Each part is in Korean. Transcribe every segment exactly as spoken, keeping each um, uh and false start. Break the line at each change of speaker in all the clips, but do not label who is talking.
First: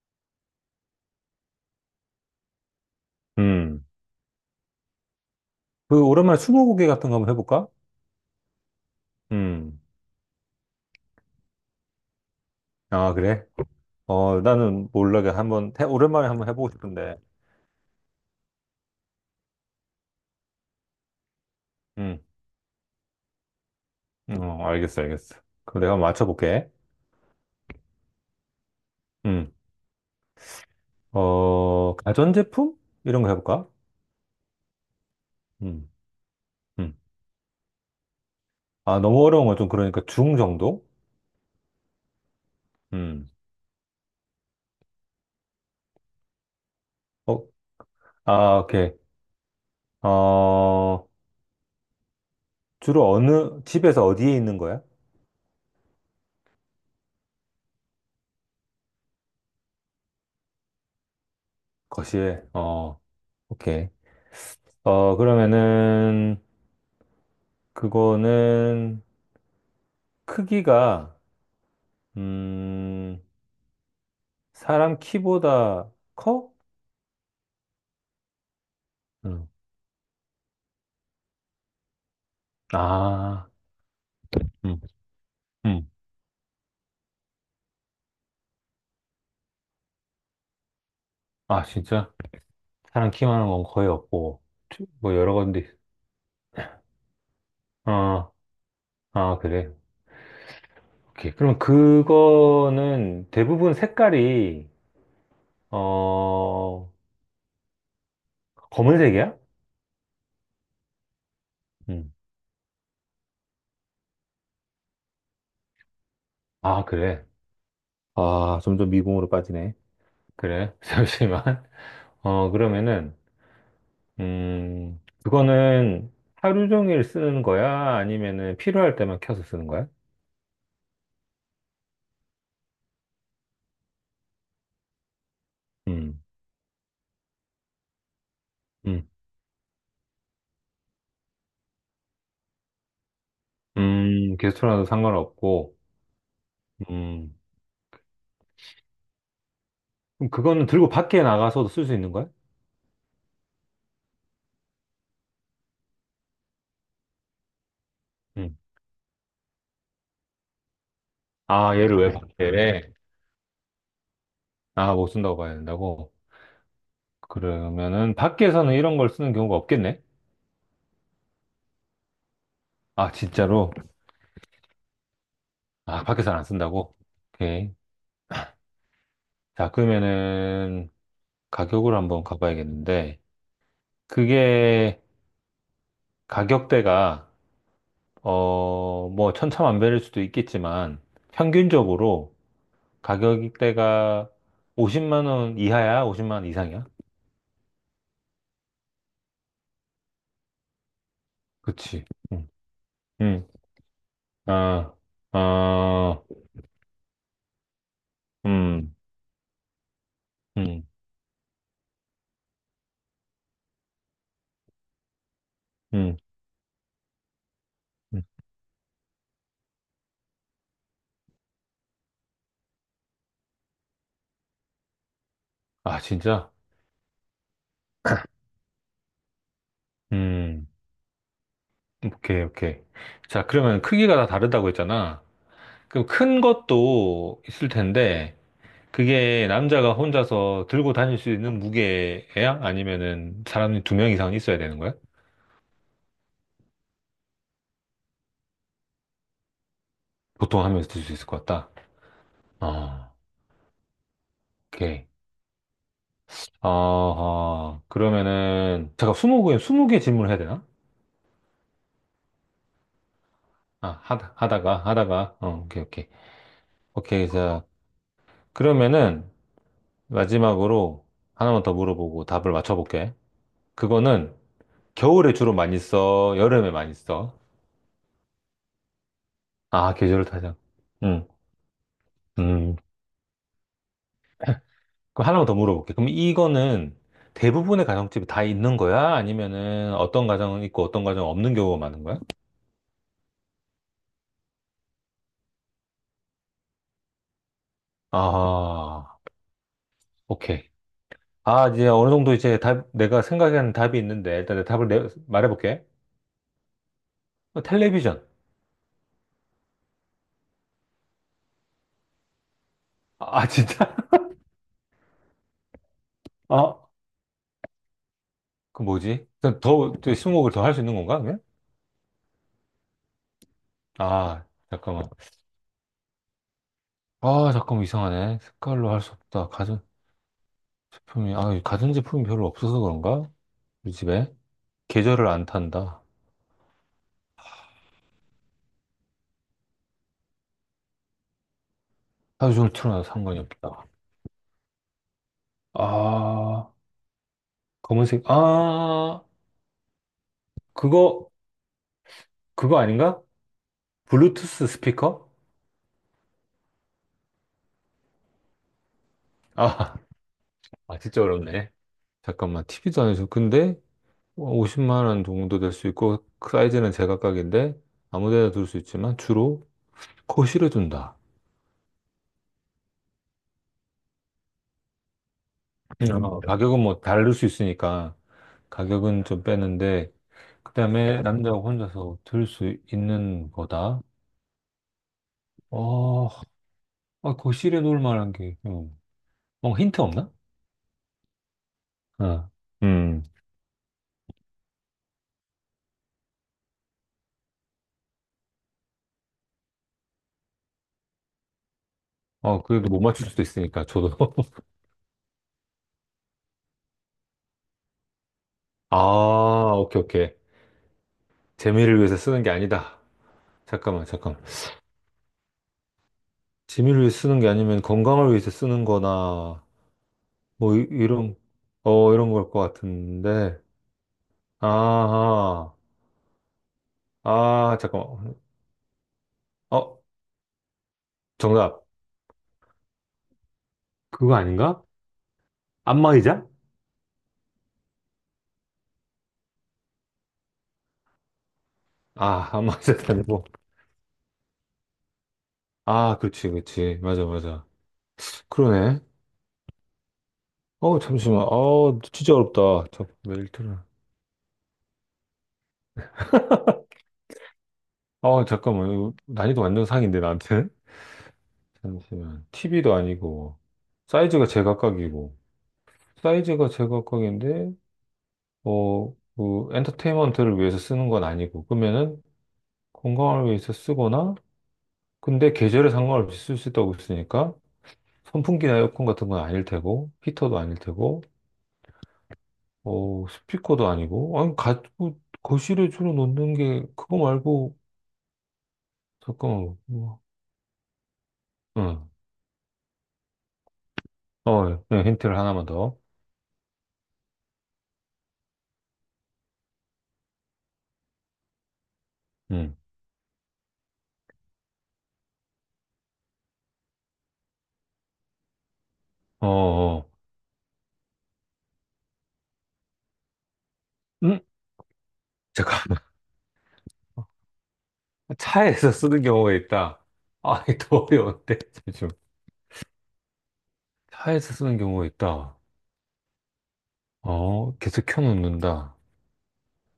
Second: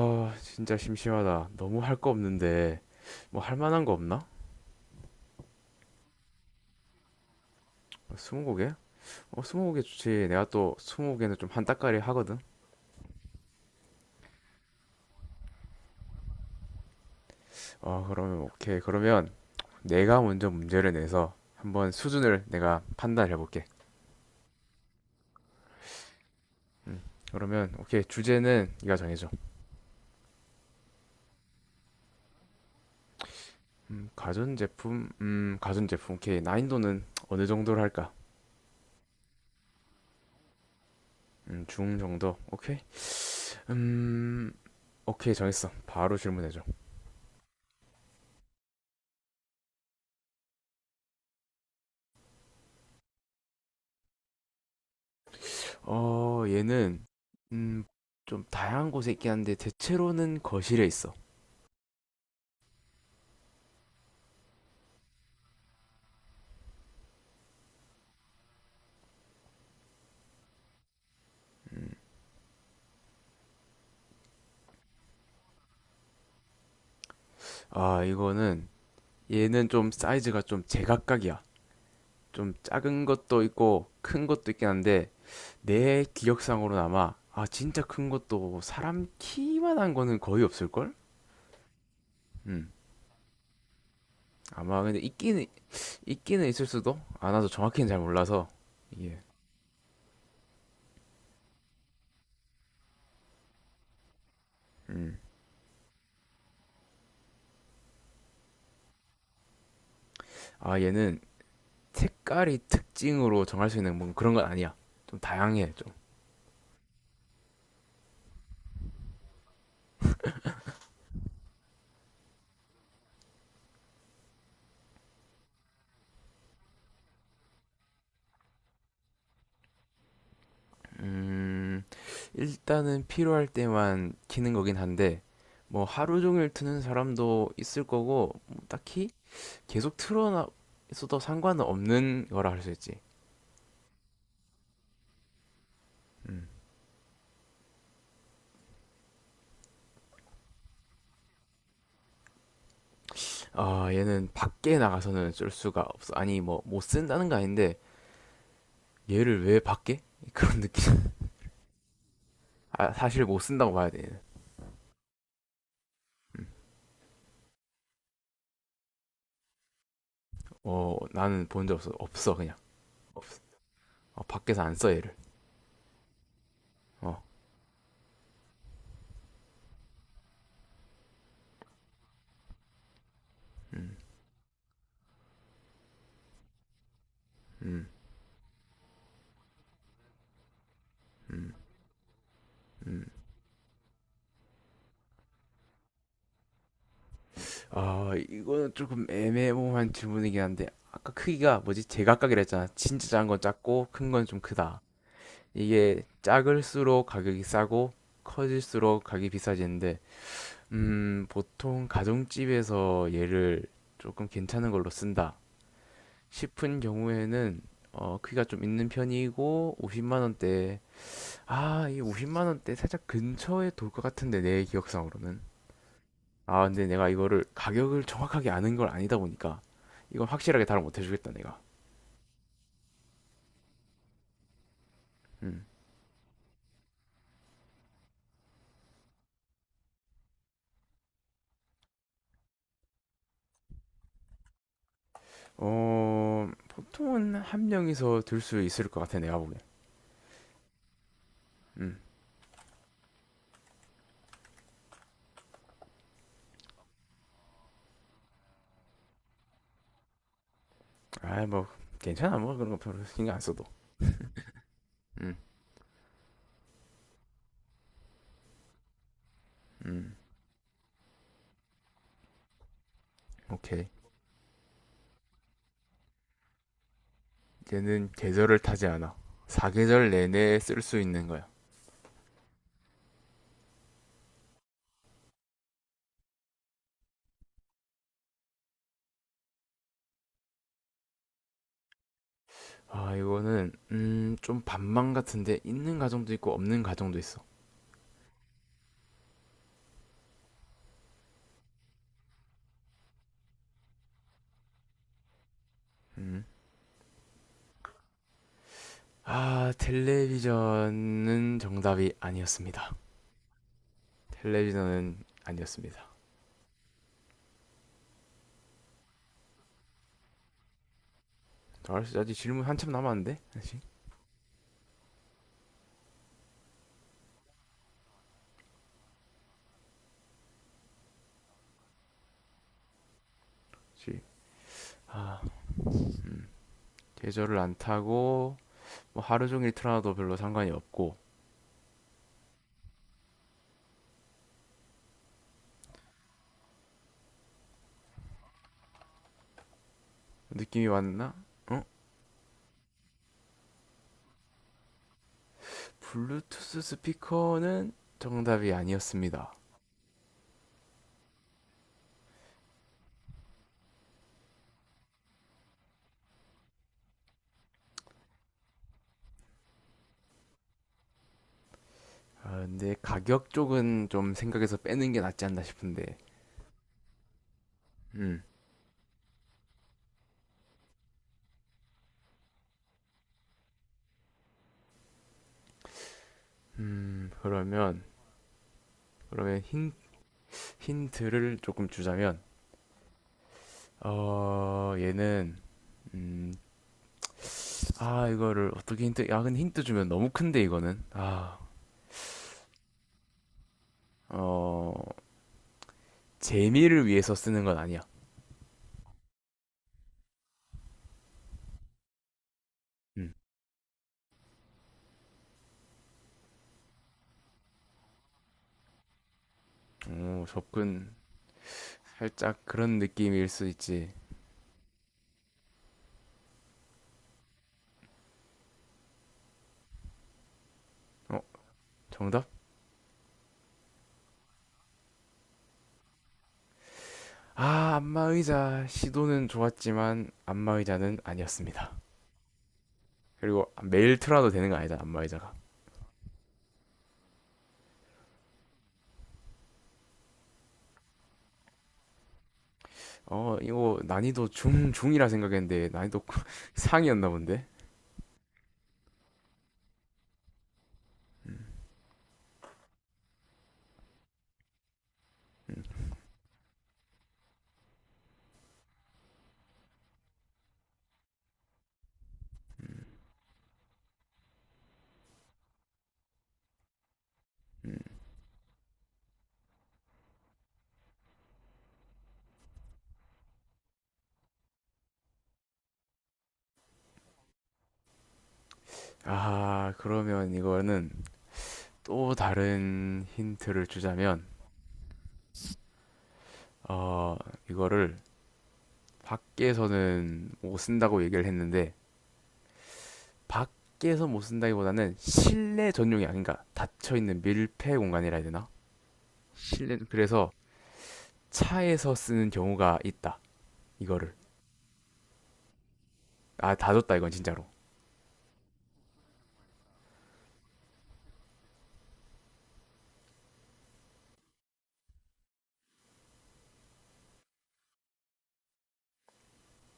아, 진짜 심심하다. 너무 할 거 없는데, 뭐 할 만한
음.
거 없나?
그 오랜만에 스무고개 같은 거 한번 해볼까?
어, 스무고개? 어,
음.
스무고개 좋지. 내가 또 스무고개는 좀 한따까리 하거든.
아, 그래? 어, 나는 몰라게 한번 해, 오랜만에 한번 해보고 싶은데.
어, 그러면 오케이. 그러면 내가 먼저 문제를 내서 한번
음.
수준을 내가 판단해 볼게.
어, 알겠어, 알겠어. 그럼 내가 한번 맞춰볼게.
그러면 오케이. 주제는 네가 정해줘.
음. 어, 가전제품? 이런 거 해볼까?
음, 가전제품? 음,
음.
가전제품. 오케이.
음.
난이도는 어느 정도로 할까?
아, 너무 어려운 건 좀 그러니까 중 정도?
음, 중 정도. 오케이.
음.
음, 오케이. 정했어. 바로 질문해줘.
어, 아, 오케이. 어, 주로 어느 집에서 어디에 있는 거야?
어, 얘는 음, 좀 다양한 곳에 있긴 한데 대체로는 거실에 있어.
거실에. 어, 오케이. 어, 그러면은 그거는 크기가
음.
음, 사람 키보다 커?
아, 이거는
음.
얘는 좀 사이즈가 좀 제각각이야. 좀 작은 것도
아,
있고 큰 것도 있긴
음,
한데
음.
내 기억상으로는 아마 아, 진짜 큰 것도 사람 키만한 거는 거의 없을걸?
아, 진짜?
음.
사람 키만한 건 거의 없고,
아마
트-
근데
뭐 여러
있기는
건데,
있기는 있을 수도? 아, 나도 정확히는 잘
아,
몰라서. 이게.
아, 그래. 오케이. 그럼 그거는 대부분 색깔이,
음.
어, 검은색이야?
아, 얘는
음.
색깔이 특징으로 정할 수 있는 뭐 그런 건 아니야. 좀 다양해.
아, 그래. 아, 점점 미궁으로 빠지네. 그래. 잠시만. 어, 그러면은, 음, 그거는 하루 종일 쓰는 거야? 아니면은 필요할 때만 켜서 쓰는 거야?
음, 일단은 필요할 때만 키는 거긴 한데, 뭐 하루
음.
종일 트는 사람도 있을 거고, 뭐
음,
딱히 계속 틀어놔 있어도 상관은 없는 거라 할 수 있지.
음, 게스트라도 상관없고,
음.
음, 그럼 그거는 들고 밖에 나가서도 쓸 수 있는 거야?
아, 얘는 밖에 나가서는 쓸 수가 없어. 아니, 뭐, 못 쓴다는 거 아닌데,
음.
얘를 왜 밖에? 그런 느낌.
아, 얘를 왜 네.
아,
밖에?
사실 못 쓴다고 봐야 돼, 얘는.
아, 못 쓴다고 봐야 된다고?
음.
그러면은 밖에서는 이런 걸 쓰는 경우가 없겠네?
어, 나는 본 적 없어. 없어, 그냥.
아,
없어.
진짜로?
어, 밖에서 안 써, 얘를.
아, 밖에서는 안 쓴다고?
어,
오케이. 자, 그러면은 가격을 한번 가봐야겠는데,
음,
그게 가격대가,
음,
어, 뭐 천차만별일 수도 있겠지만,
음,
평균적으로
음.
가격대가 오십만 원 이하야? 오십만 원 이상이야?
아, 이거는 조금 애매모호한 질문이긴 한데, 아까 크기가 뭐지?
그치.
제각각이라
음,
했잖아. 진짜 작은 건
음,
작고, 큰 건 좀 크다.
아,
이게
아,
작을수록 가격이 싸고,
음,
커질수록 가격이 비싸지는데,
음,
음, 보통 가정집에서 얘를 조금 괜찮은 걸로 쓴다
음,
싶은 경우에는, 어,
음.
크기가 좀 있는 편이고, 오십만 원대, 아, 이 오십만 원대 살짝 근처에 돌 것 같은데, 내 기억상으로는.
아, 진짜?
아, 근데 내가 이거를 가격을 정확하게 아는 걸 아니다 보니까 이건 확실하게
음,
답을 못 해주겠다, 내가.
오케이, 오케이. 자, 그러면 크기가 다 다르다고 했잖아.
음.
그럼 큰 것도 있을 텐데, 그게 남자가 혼자서 들고 다닐 수 있는 무게야? 아니면은 사람이 두 명 이상 있어야 되는 거야?
어, 보통은 한 명이서 들 수 있을 것 같아, 내가 보기
보통 한 명이 들 수 있을 것 같다.
음.
아, 오케이. 아, 그러면은, 잠깐, 스무 개, 스무 개 질문을 해야 되나?
아, 뭐, 괜찮아, 뭐, 그런 거 별로 신경 안 써도.
아, 하다, 하다가,
음,
하다가, 어, 오케이, 오케이. 오케이, 자. 그러면은
음,
마지막으로 하나만 더 물어보고 답을 맞춰볼게.
오케이.
그거는 겨울에 주로 많이 써? 여름에 많이 써?
얘는 계절을 타지 않아.
아,
사계절
계절을 타자.
내내 쓸 수
응.
있는 거야.
음. 그럼 하나만 더 물어볼게. 그럼 이거는 대부분의 가정집이 다 있는 거야? 아니면은 어떤 가정은 있고 어떤 가정은 없는 경우가 많은 거야?
아, 이거는, 음, 좀 반망 같은데, 있는 가정도 있고, 없는 가정도 있어.
아, 오케이. 아, 이제 어느 정도 이제 답, 내가 생각하는 답이 있는데 일단 내 답을 내, 말해볼게.
음.
어, 텔레비전.
아, 텔레비전은 정답이 아니었습니다.
아, 진짜?
텔레비전은 아니었습니다.
아, 그 뭐지? 그럼 더, 또 스무고개를 더 할 수 있는 건가, 그냥
알았어, 아직 질문 한참 남았는데? 아직?
아, 잠깐만. 아, 잠깐만, 이상하네. 색깔로 할 수 없다. 가전제품이, 아, 가전제품이 별로 없어서 그런가? 우리
시
집에? 계절을
아,
안 탄다.
계절을 안 타고 뭐 하루 종일 틀어놔도 별로 상관이 없고
하루 종일 틀어놔도 상관이 없다. 아, 검은색, 아,
느낌이
그거,
왔나? 어?
그거 아닌가? 블루투스 스피커?
블루투스 스피커는 정답이 아니었습니다.
아, 아, 진짜 어렵네. 잠깐만, 티비도 아니죠. 근데, 오십만 원 정도 될 수 있고, 그 사이즈는 제각각인데, 아무 데나 둘 수 있지만, 주로 코 실어준다.
아, 근데 가격 쪽은 좀 생각해서 빼는 게 낫지 않나 싶은데.
어, 가격은 뭐 다를 수 있으니까
음,
가격은 좀 빼는데 그다음에 남자가 혼자서 들 수 있는 거다. 어,
음,
아, 거실에 놓을
그러면
만한 게 음.
그러면
어,
힌
힌트 없나?
힌트를 조금 주자면,
어. 음.
어, 얘는 음, 아, 이거를 어떻게 힌트, 야, 근데 힌트 주면 너무 큰데, 이거는. 아,
어, 그래도 못 맞출 수도 있으니까 저도.
어, 재미를 위해서 쓰는 건 아니야.
아, 오케이, 오케이. 재미를 위해서 쓰는 게 아니다.
음,
잠깐만, 잠깐만. 재미를 위해서 쓰는 게 아니면 건강을 위해서 쓰는 거나
오,
뭐 이-
접근.
이런 어, 이런 걸 것
살짝 그런 느낌일
같은데.
수 있지.
아하. 아, 잠깐만. 어,
어,
정답.
정답?
그거 아닌가? 안마의자?
아, 안마의자. 시도는 좋았지만, 안마의자는 아니었습니다.
아, 안마의자도 아니고.
그리고 매일 틀어도 되는 거 아니다, 안마의자가.
아, 그렇지, 그렇지. 맞아, 맞아. 그러네. 어, 잠시만. 어, 진짜 어렵다. 잠깐만,
어,
일터를.
이거 난이도 중, 중이라 생각했는데, 난이도 상이었나 본데?
어, 잠깐만. 이거 난이도 완전 상인데, 나한테?
음,
잠시만. 티비도 아니고, 사이즈가 제각각이고,
음.
사이즈가 제각각인데, 어, 그, 엔터테인먼트를 위해서 쓰는 건 아니고, 그러면은, 건강을 위해서 쓰거나, 근데 계절에 상관없이 쓸 수 있다고 했으니까,
음.
선풍기나 에어컨 같은 건 아닐 테고, 히터도 아닐 테고, 어, 스피커도 아니고, 아니, 가지고 거실에 주로 놓는 게 그거 말고, 잠깐만,
아,
뭐,
그러면 이거는
응,
또 다른 힌트를 주자면,
어, 예. 네, 힌트를 하나만 더,
어, 이거를 밖에서는 못 쓴다고 얘기를 했는데,
응,
밖에서 못 쓴다기보다는 실내 전용이 아닌 가 닫혀있는 밀폐 공간이라 해야 되나?
어,
실내,
어,
그래서 차에서 쓰는 경우가 있다. 이거를.
응? 잠깐만,
아, 다줬다, 이건 진짜로.
차에서 쓰는 경우가 있다. 아, 이더 어려운데, 지금. 차에서 쓰는 경우가 있다. 어, 계속 켜놓는다.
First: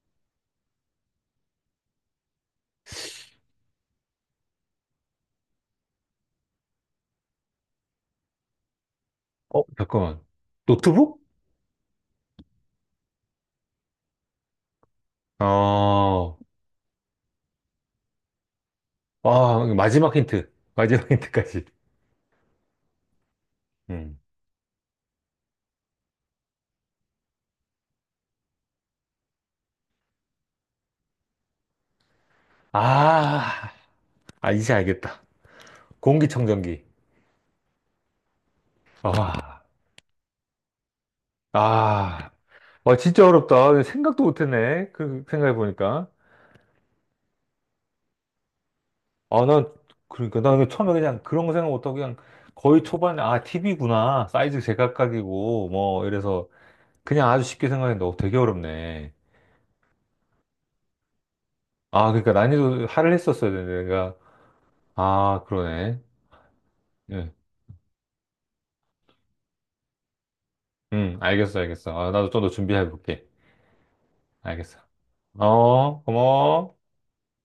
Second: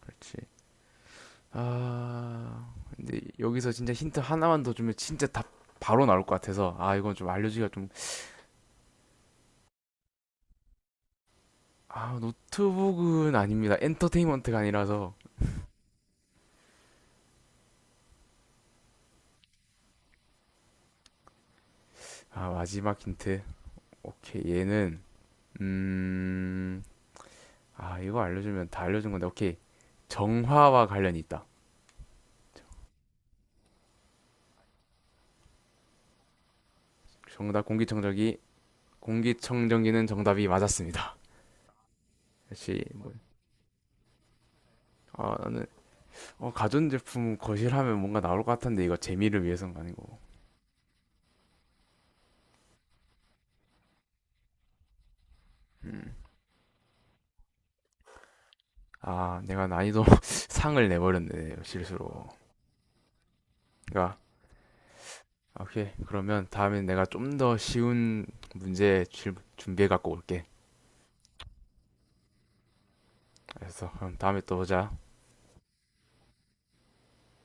그치. 아, 근데 여기서 진짜 힌트 하나만 더 주면 진짜 답 바로 나올 것 같아서, 아, 이건 좀 알려주기가 좀,
어, 잠깐만, 노트북?
아, 노트북은 아닙니다. 엔터테인먼트가 아니라서.
어, 아, 마지막 힌트, 마지막 힌트까지.
아, 마지막 힌트.
음.
오케이, 얘는, 음, 아, 이거 알려주면 다 알려준 건데, 오케이. 정화와 관련이 있다.
아, 아, 이제 알겠다. 공기청정기.
정답 공기청정기,
아.
공기청정기는 정답이 맞았습니다.
아,
역시,
와,
뭐,
진짜 어렵다. 생각도 못했네. 그,
아, 나는,
생각해보니까.
어, 가전제품 거실하면 뭔가 나올 것 같은데, 이거 재미를
아, 난,
위해서는 아니고.
그러니까, 난 처음에 그냥 그런 거 생각 못하고 그냥 거의 초반에, 아, 티비구나. 사이즈 제각각이고, 뭐,
음,
이래서 그냥 아주 쉽게 생각했는데, 어, 되게 어렵네.
아, 내가 난이도 상을 내버렸네,
아,
실수로.
그러니까 난이도 하를 했었어야 되는데, 내가.
그러니까,
아,
오케이.
그러네.
그러면 다음엔 내가
응,
좀 더 쉬운 문제 준비해갖고 올게.
응, 알겠어, 알겠어. 아, 나도 좀 더 준비해볼게.
알았어. 그럼 다음에 또
알겠어.
보자.
어, 고마워.